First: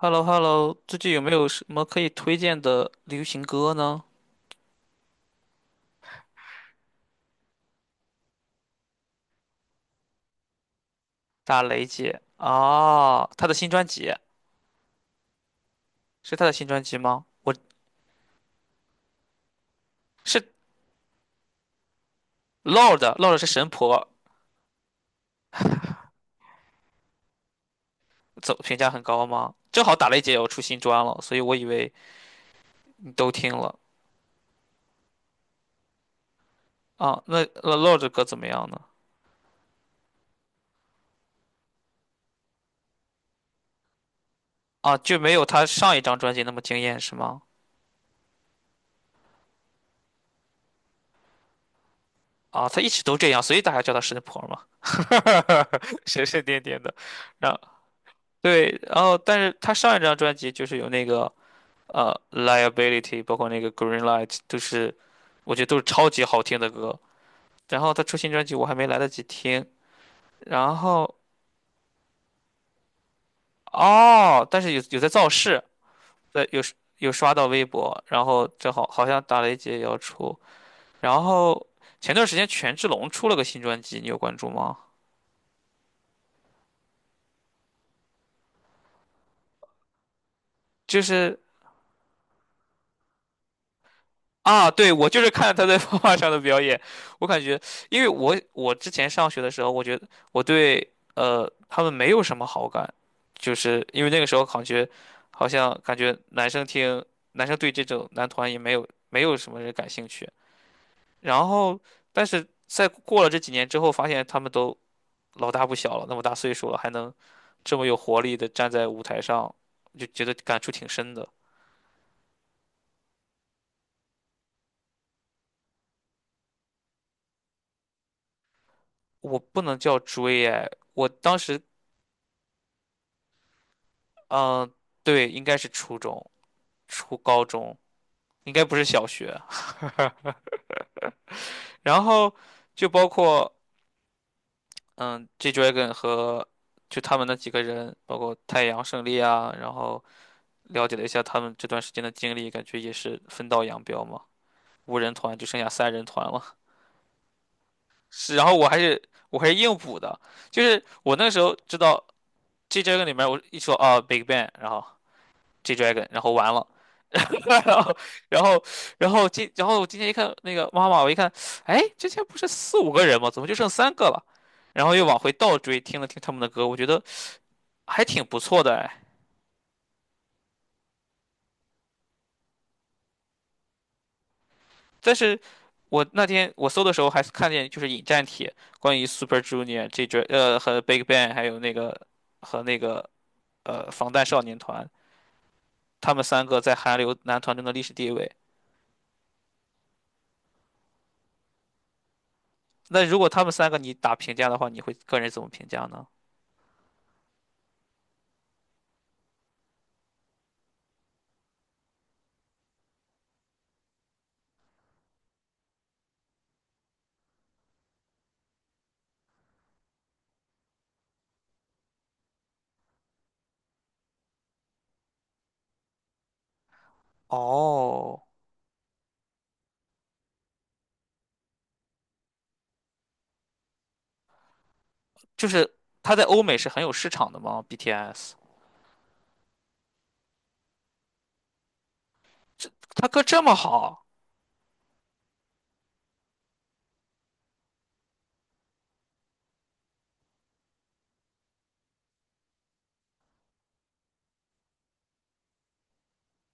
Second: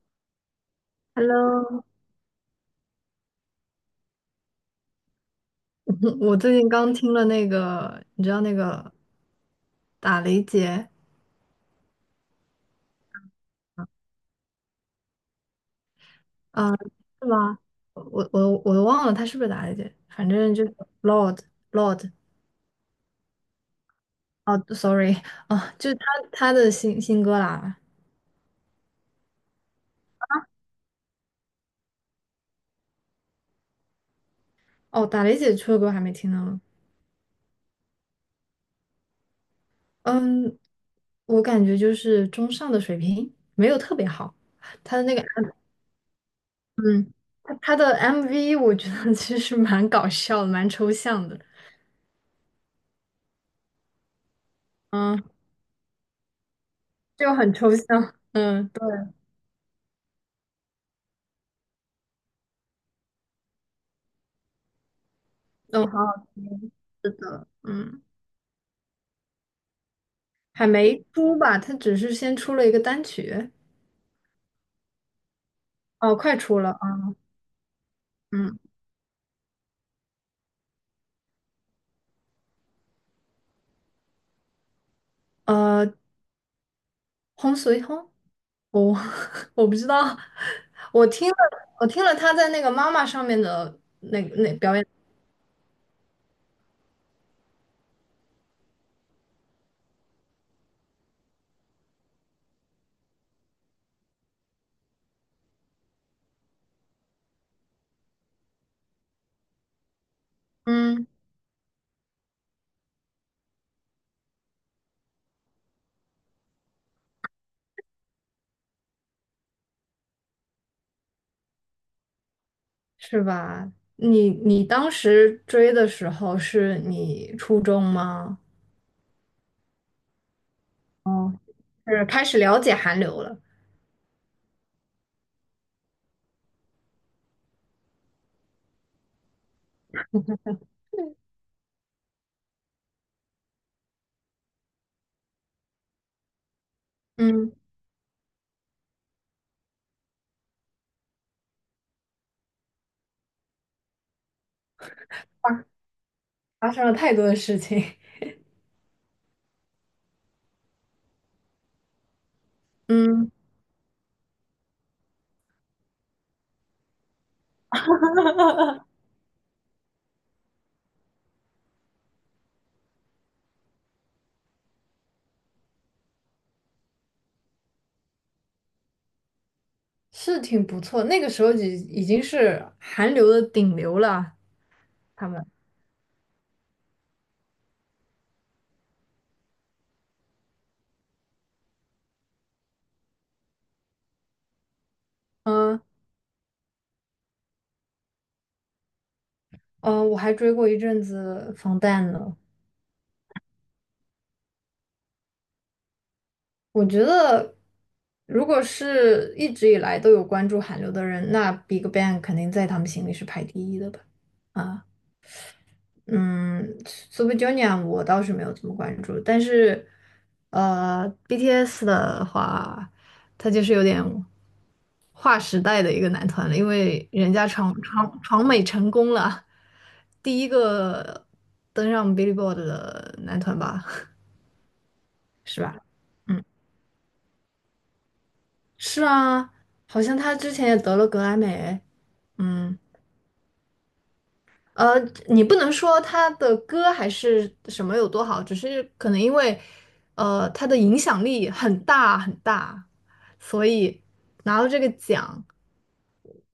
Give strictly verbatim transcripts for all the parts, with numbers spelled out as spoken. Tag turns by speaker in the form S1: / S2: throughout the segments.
S1: h e l l o h e l l o 最近有没有什
S2: Hello，
S1: 么可以推荐的流行歌呢？
S2: 我最近刚听了那个，你知道那个打雷姐
S1: 打雷姐啊，她的新专辑，是她的新
S2: 啊，
S1: 专辑吗？
S2: 是
S1: 我
S2: 吗？我我我都忘了她是不是打雷姐，反
S1: 是
S2: 正就是 Lord Lord
S1: Lord，Lord 是神婆，
S2: 哦，sorry 啊，就是她她的新新歌啦。
S1: 走评价很高吗？正好打雷姐也要出新专了，所以我以为你都听了
S2: 哦，打雷姐出的歌还没听呢。
S1: 啊。那那 Lord 的歌怎么样呢？
S2: 嗯，我感觉就是中上的水平，没有特别好。
S1: 啊，
S2: 她的那
S1: 就
S2: 个
S1: 没有她上一张专辑那么惊艳
S2: 嗯，
S1: 是吗？
S2: 她她的 M V 我觉得其实蛮搞笑的，蛮抽象的，
S1: 啊，她一直都这样，所以大家叫她神婆嘛，
S2: 嗯，
S1: 神神颠颠的。
S2: 就
S1: 然
S2: 很
S1: 后
S2: 抽象，嗯。
S1: 对，然
S2: 对。
S1: 后但是她上一张专辑就是有那个。呃，Liability，包括那个 Green Light，都是我觉得都是
S2: 哦，好
S1: 超级
S2: 好
S1: 好听的
S2: 听，
S1: 歌。
S2: 是的，
S1: 然后
S2: 嗯，
S1: 他出新专辑，我还没来得及听。
S2: 还
S1: 然
S2: 没
S1: 后
S2: 出吧？它只是先出了一个单曲，
S1: 哦，但是有有在造势，
S2: 哦，快
S1: 在
S2: 出
S1: 有，
S2: 了啊，
S1: 有刷到微博，然后
S2: 嗯，
S1: 正好好像打雷姐也要出。然后前段时间权志龙出了个新专辑，你有关注吗？
S2: 呃，轰随轰，我 我不知道，
S1: 就
S2: 我听了，
S1: 是
S2: 我听了他在那个妈妈上面的那个那
S1: 啊，
S2: 表演，
S1: 对，我就是看他在画画上的表演，我感觉，因为我我之前上学的时候，我觉得我对呃他们没有什么好感，就是因为那个时候感觉好像感觉男生听男生对这种男团也没有没有什么人感兴趣，
S2: 嗯，
S1: 然后但是在过了这几年之后，发现他们都老大不小了，那么大岁数了，还能这么有活力的站在舞台上，就觉得感触挺深的。
S2: 是吧？你你当时追的时候是你初中吗？
S1: 我不能叫追哎，我
S2: 哦，
S1: 当时
S2: 是开始了解韩流了，
S1: 嗯，对，应该是初中、初高中，应该不是小学。然后就包括嗯，G Dragon 和就他们那几
S2: 嗯，
S1: 个人，包括太阳胜利啊，然后了解了一下他们这段时间的经历，感觉也是分道扬镳嘛。五人团就剩下三人团了。
S2: 发生了太多的事情，
S1: 是，然后我还是我还是硬补的，就是我那时候知道 G Dragon 里面
S2: 嗯。
S1: 我一说啊 Big Bang,然后 G Dragon,然后完了。然后，然后，然后今，然后我今天一看那个妈妈，我一看，哎，之前不是四五个人吗？怎么就剩三个了？然后又往回倒追，听了听他们的歌，我觉得还挺不错的哎。
S2: 是挺不错，那个时候已已经是韩流的顶流了。
S1: 但
S2: 他
S1: 是
S2: 们，
S1: 我那天我搜的时候还是看见就是引战帖，关于 Super Junior 这支呃和 Big Bang 还有那个和那个呃防弹少年团，
S2: 嗯
S1: 他们三个在韩流男团中的历史地位。
S2: 嗯，我还追过一阵子防弹呢。
S1: 那如果他们三个你打评价的话，你会个人怎么评价呢？
S2: 我觉得，如果是一直以来都有关注韩流的人，那 BigBang 肯定在他们心里是排第一的吧？啊。嗯，Super Junior 我倒是没有怎么关注，但是，呃，B T S 的话，他就是有点划时代的一个男团了，因为人家闯闯
S1: 哦。
S2: 闯美成功了，第一个登上 Billboard 的男团吧，
S1: 就
S2: 是
S1: 是
S2: 吧？
S1: 他在欧
S2: 嗯，
S1: 美是很有市场的吗？B T S,
S2: 是啊，好像他之前也得了格莱美，嗯，
S1: 他歌这么好，
S2: 呃，你不能说他的歌还是什么有多好，只是可能因为，呃，他的影响力很大很大，所以拿到这个奖，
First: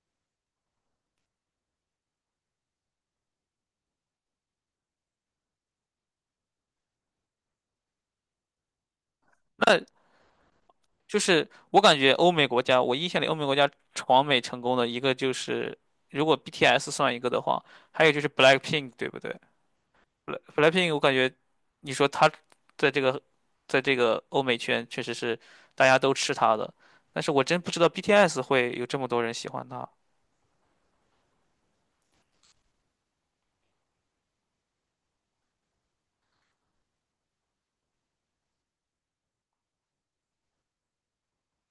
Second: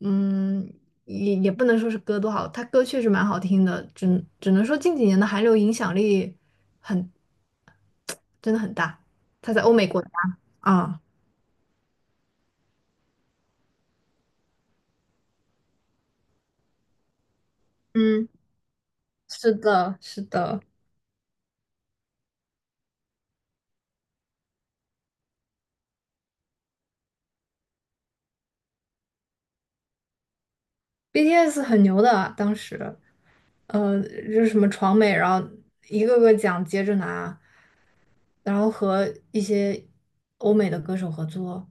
S2: 嗯，也也不能说是歌多好，他歌确实蛮好听的，只只能说近几年的韩流影响力很，真的很大，他在欧
S1: 那
S2: 美国家啊，
S1: 就是我感觉欧美国家，我印象里欧美国家闯美成功的一个就是，如果 B T S 算一个的话，还有就是
S2: 嗯，
S1: BLACKPINK,对不对
S2: 是的，是的
S1: ？Bla-？BLACKPINK，我感觉你说他在这个在这个欧美圈确实是大家都吃他的，但是我真不知道 B T S 会有这么多人喜欢他。
S2: ，B T S 很牛的，当时，呃，就是什么闯美，然后一个个奖接着拿。然后和一些欧美的歌手合作，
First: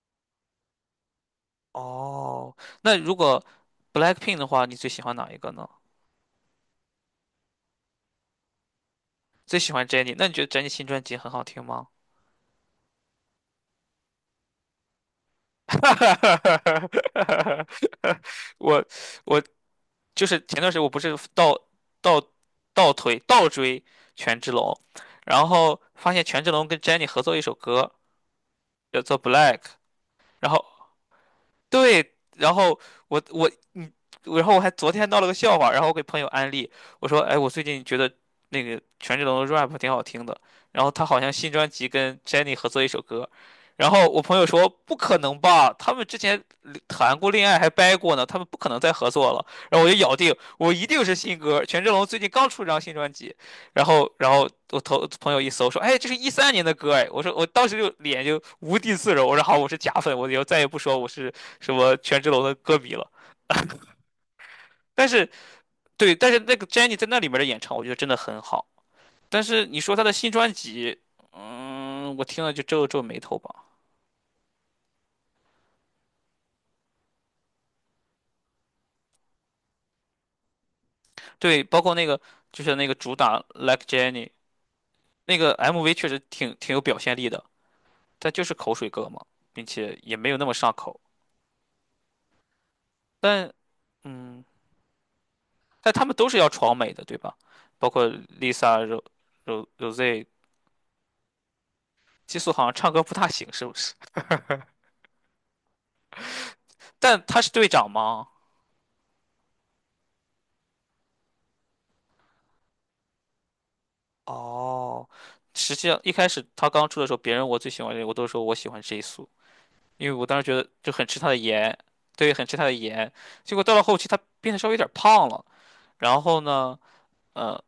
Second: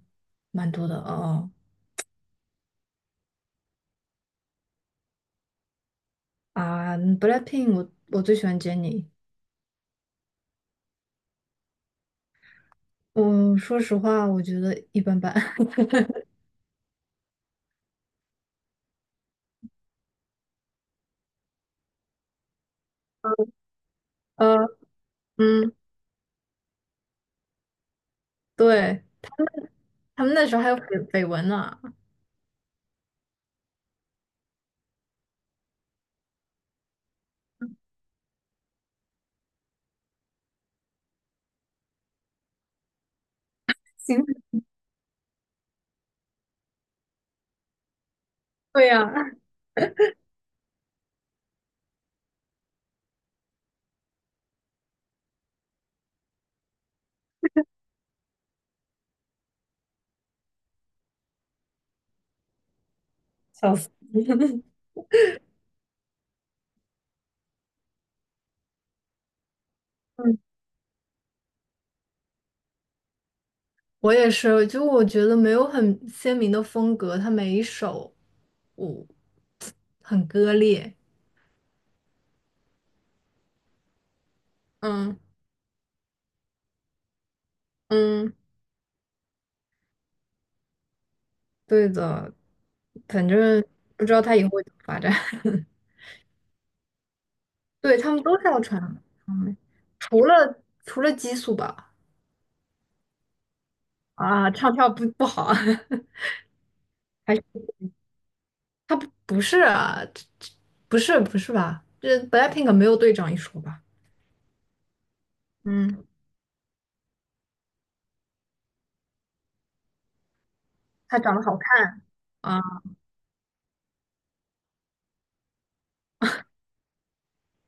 S2: 蛮多的哦。
S1: 哦，那如果 BLACKPINK 的话，你最喜欢哪一个呢？
S2: 啊嗯，BLACKPINK，我我最喜欢 Jennie。
S1: 最喜欢 Jennie,那你觉得 Jennie 新专辑很好听吗？
S2: 嗯，说实话，我觉得一般般。
S1: 我我就是前段时间我不是倒倒倒推倒追权志
S2: 呃，
S1: 龙，然
S2: 嗯，
S1: 后发现权志龙跟 Jennie 合作一首歌叫
S2: 对，
S1: 做《Black》,
S2: 他们那
S1: 然
S2: 时候
S1: 后
S2: 还有绯绯闻呢。
S1: 对，然后我我嗯，然后我还昨天闹了个笑话，然后我给朋友安利，我说，哎，我最近觉得那个权志龙的 rap 挺好听的，然后他好像新专辑跟 Jennie 合作一首歌，然后我
S2: 行，
S1: 朋友说不可能吧，他们之前谈过恋爱还掰过呢，他们不可能
S2: 对
S1: 再
S2: 呀、
S1: 合作了，然后我就咬定我一定是新歌，权志龙最近刚出一张新专辑，然后然后我头朋友一搜说，哎，这是一三年的歌哎，我说我当时就脸就无地自容，我说好，我是假粉，我以后再也不说我是。什么权志龙的歌迷了。
S2: 笑死。
S1: 但是对，但是那个 j e n n i e 在那里面的演唱，我觉得真的很好。但是你说她的新
S2: 嗯，
S1: 专辑，嗯，我听了就皱皱眉头吧。
S2: 我也是，就我觉得没有很鲜明的风格，他每一首我很割裂。
S1: 对，包括那个就是那个主打 Like j e n n i e
S2: 嗯
S1: 那个 M V 确实挺挺有表现力的，但
S2: 嗯，
S1: 就是口水歌嘛，并且也没有那么上口。
S2: 对的，反
S1: 但
S2: 正不知道他
S1: 嗯，
S2: 以后会怎么发展。
S1: 但他们都是要闯美的，对吧？包
S2: 对，
S1: 括
S2: 他们都是要穿
S1: Lisa、Ro、
S2: 长眉，
S1: Ro、Rose,
S2: 除了除了激素吧，
S1: 激素好像唱歌不大行，是不是？
S2: 啊，唱跳不不好啊，
S1: 但
S2: 还
S1: 他是
S2: 是
S1: 队长吗？
S2: 他不不是啊，这这不是不是吧？这 BLACKPINK 没有队长一说吧？
S1: 哦，实际上
S2: 嗯，
S1: 一开始他刚出的时候，别人我最喜欢谁，我都说我喜欢 j i s o 因为我当时觉得就很吃
S2: 他
S1: 他
S2: 长
S1: 的
S2: 得好
S1: 颜，
S2: 看
S1: 对，很吃
S2: 啊，
S1: 他的颜。结果到了后期，他变得稍微有点胖了，然后呢，呃，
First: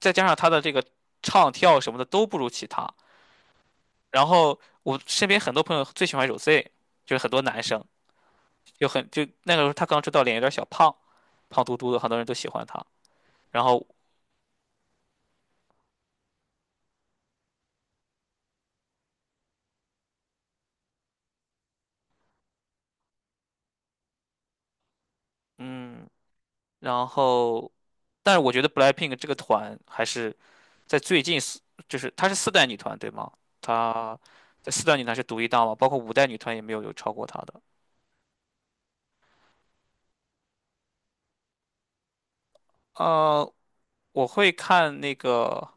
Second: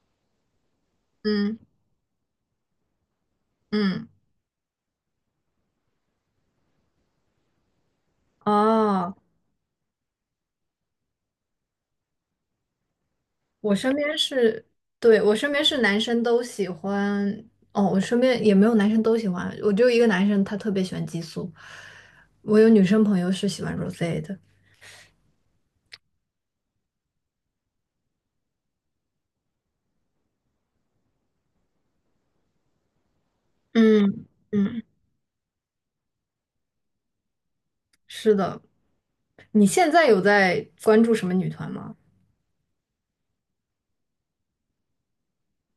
S1: 再加上他的这个唱
S2: 嗯
S1: 跳什么的都不如其他。
S2: 嗯，
S1: 然后我身边很多朋友最喜欢 Rosé,就是很多男生就很
S2: 哦，
S1: 就那个时候他刚出道，脸有点小胖，胖嘟嘟的，很多人都喜欢他。然
S2: 我
S1: 后
S2: 身边是，对，我身边是男生都喜欢，哦，我身边也没有男生都喜欢，我就一个男生他特别喜欢激素，我有女生朋友是喜欢 Rosé 的，
S1: 嗯，然后。但是我觉得 BLACKPINK 这个团还是在最近四，就是她是四代女团对吗？她
S2: 嗯
S1: 在
S2: 嗯，
S1: 四代女团是独一档嘛，包括五代女团也没有有超过她的。
S2: 是的。你现在有在关注什么女团吗？
S1: 呃，我会看那个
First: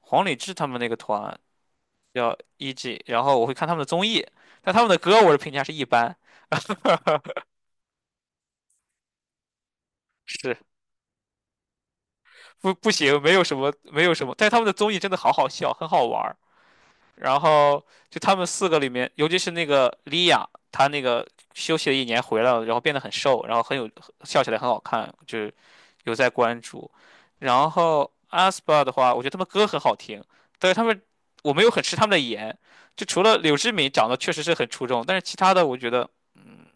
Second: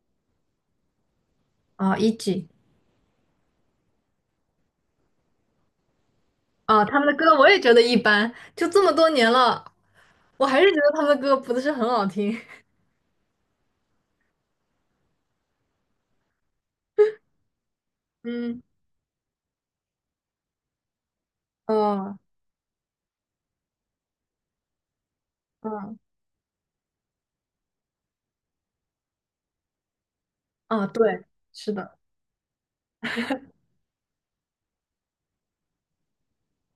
S1: 黄礼志他们那个团
S2: 啊
S1: 叫
S2: ，E G
S1: E.G,然后我会看他们的综艺，但他们的歌我的评价是一般，
S2: 啊，他们的歌我也觉得一般，就这么多年了，我
S1: 是
S2: 还是觉得他们的歌不是很好听。
S1: 不不行，没有什么没有什么，但是他们的综艺真的好好笑，很好玩儿。然后就 他们
S2: 嗯，
S1: 四个里面，尤其是那个莉亚，她那个休息了一
S2: 哦，
S1: 年回来了，然后变得很瘦，然后很有笑起来很好看，就是
S2: 嗯，
S1: 有在关注。然后 aespa 的话，我觉得他们歌很好听，但是他
S2: 啊，
S1: 们
S2: 对，
S1: 我没有
S2: 是
S1: 很吃
S2: 的，
S1: 他们的颜，就除了柳智敏长得确实是很出众，但是其他的我觉得，嗯，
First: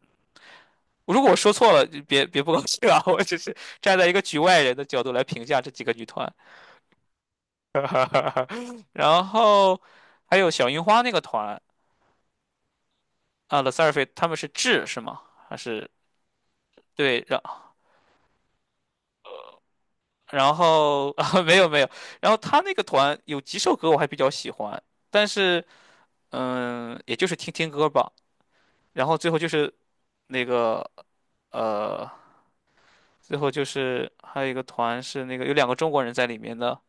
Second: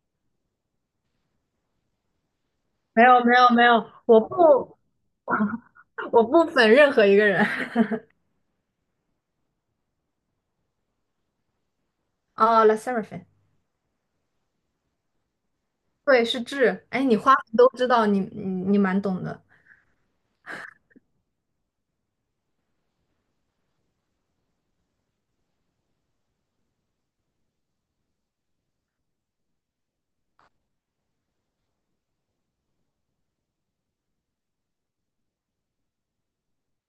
S1: 如果我说错了，就别别不高兴啊，
S2: 没
S1: 我
S2: 有没
S1: 只
S2: 有
S1: 是
S2: 没有，
S1: 站在一
S2: 我
S1: 个局外人
S2: 不
S1: 的角度来评价这几个女
S2: 我
S1: 团，
S2: 不粉任何一个人。
S1: 然后还有小樱花那个团。
S2: 哦，La Sserafim，
S1: 啊 t h e s u r f i 他们是智是吗？还是
S2: 对，是智。哎，你
S1: 对，
S2: 花
S1: 然
S2: 粉都知道，你你你蛮懂的。
S1: 然后啊 没有没有，然后他那个团有几首歌我还比较喜欢，但是嗯，也就是听听歌吧。然后最后就是那个呃，最后就是还有一个团是那个有两个中国人在里面的，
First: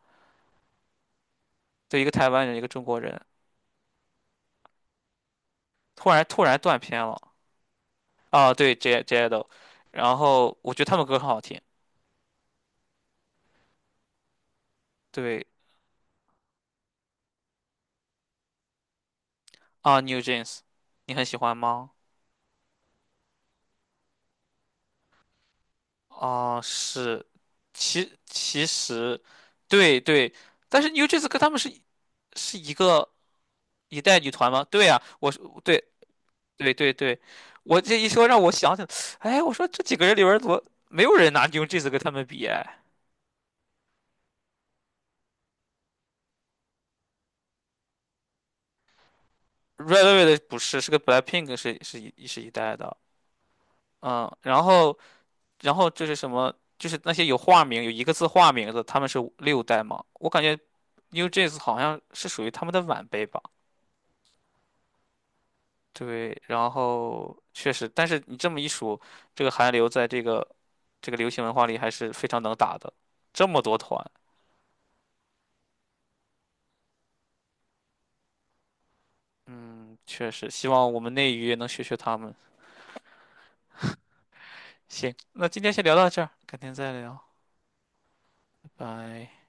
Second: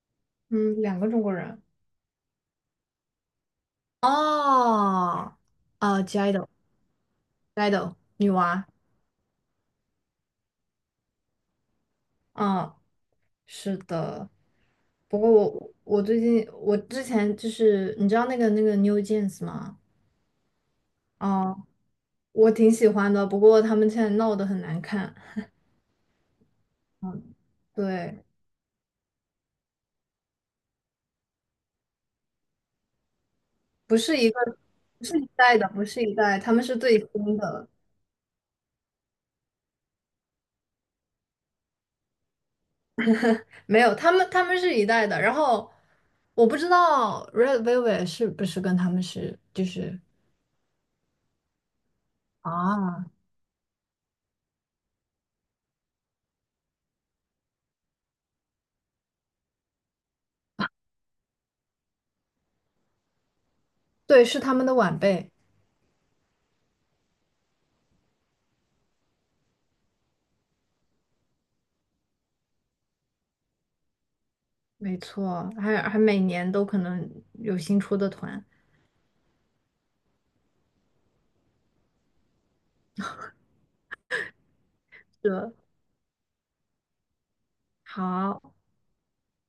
S2: 嗯，两个中国人。
S1: 对，一个台湾人，一个中国人，
S2: 哦，啊
S1: 突
S2: j
S1: 然
S2: i d
S1: 突
S2: o
S1: 然断片了
S2: j i d o 女
S1: 啊，
S2: 娃。
S1: 对，J J a d o 然后我觉得他们歌很好听，
S2: 嗯，是的。不过
S1: 对
S2: 我我最近我之前就是你知道那个那个 New Jeans 吗？
S1: 啊，New Jeans,你很喜欢
S2: 哦，
S1: 吗？
S2: 我挺喜欢的，不过他们现在闹得很难看。
S1: 啊，是，
S2: 嗯，
S1: 其
S2: 对，
S1: 其实，对对，但是 New Jeans 跟他们是是一个
S2: 不
S1: 一
S2: 是
S1: 代
S2: 一
S1: 女
S2: 个，
S1: 团吗？对呀、
S2: 不是一
S1: 我是
S2: 代的，
S1: 对
S2: 不是一代，他们
S1: 对
S2: 是
S1: 对
S2: 最
S1: 对，
S2: 新的。
S1: 我这一说让我想起来，哎，我说这几个人里边儿怎么没有人拿 New Jeans 跟他们比？哎
S2: 没有，他们他们是一代的。然后我不知道 Red Velvet 是不是跟他们是就是
S1: ，Red Velvet 不是，是个 BLACKPINK 是是一是一代的，
S2: 啊，
S1: 嗯，然后然后就是什么，就是那些有化名有一个字化名的，他们是六代嘛？我感觉 New Jeans 好像是属于他们的晚辈吧。
S2: 对，是他们的晚辈，
S1: 对，然后确实，但是你这么一数，这个韩流在这个这个流行文化里还是非常能打的，这么多团，
S2: 没错，还还每年都可能有新出的团。
S1: 嗯，确实，希望我们内娱也能学学他们。行，那
S2: 是
S1: 今天先聊到这儿，改天再聊，
S2: 好。
S1: 拜拜。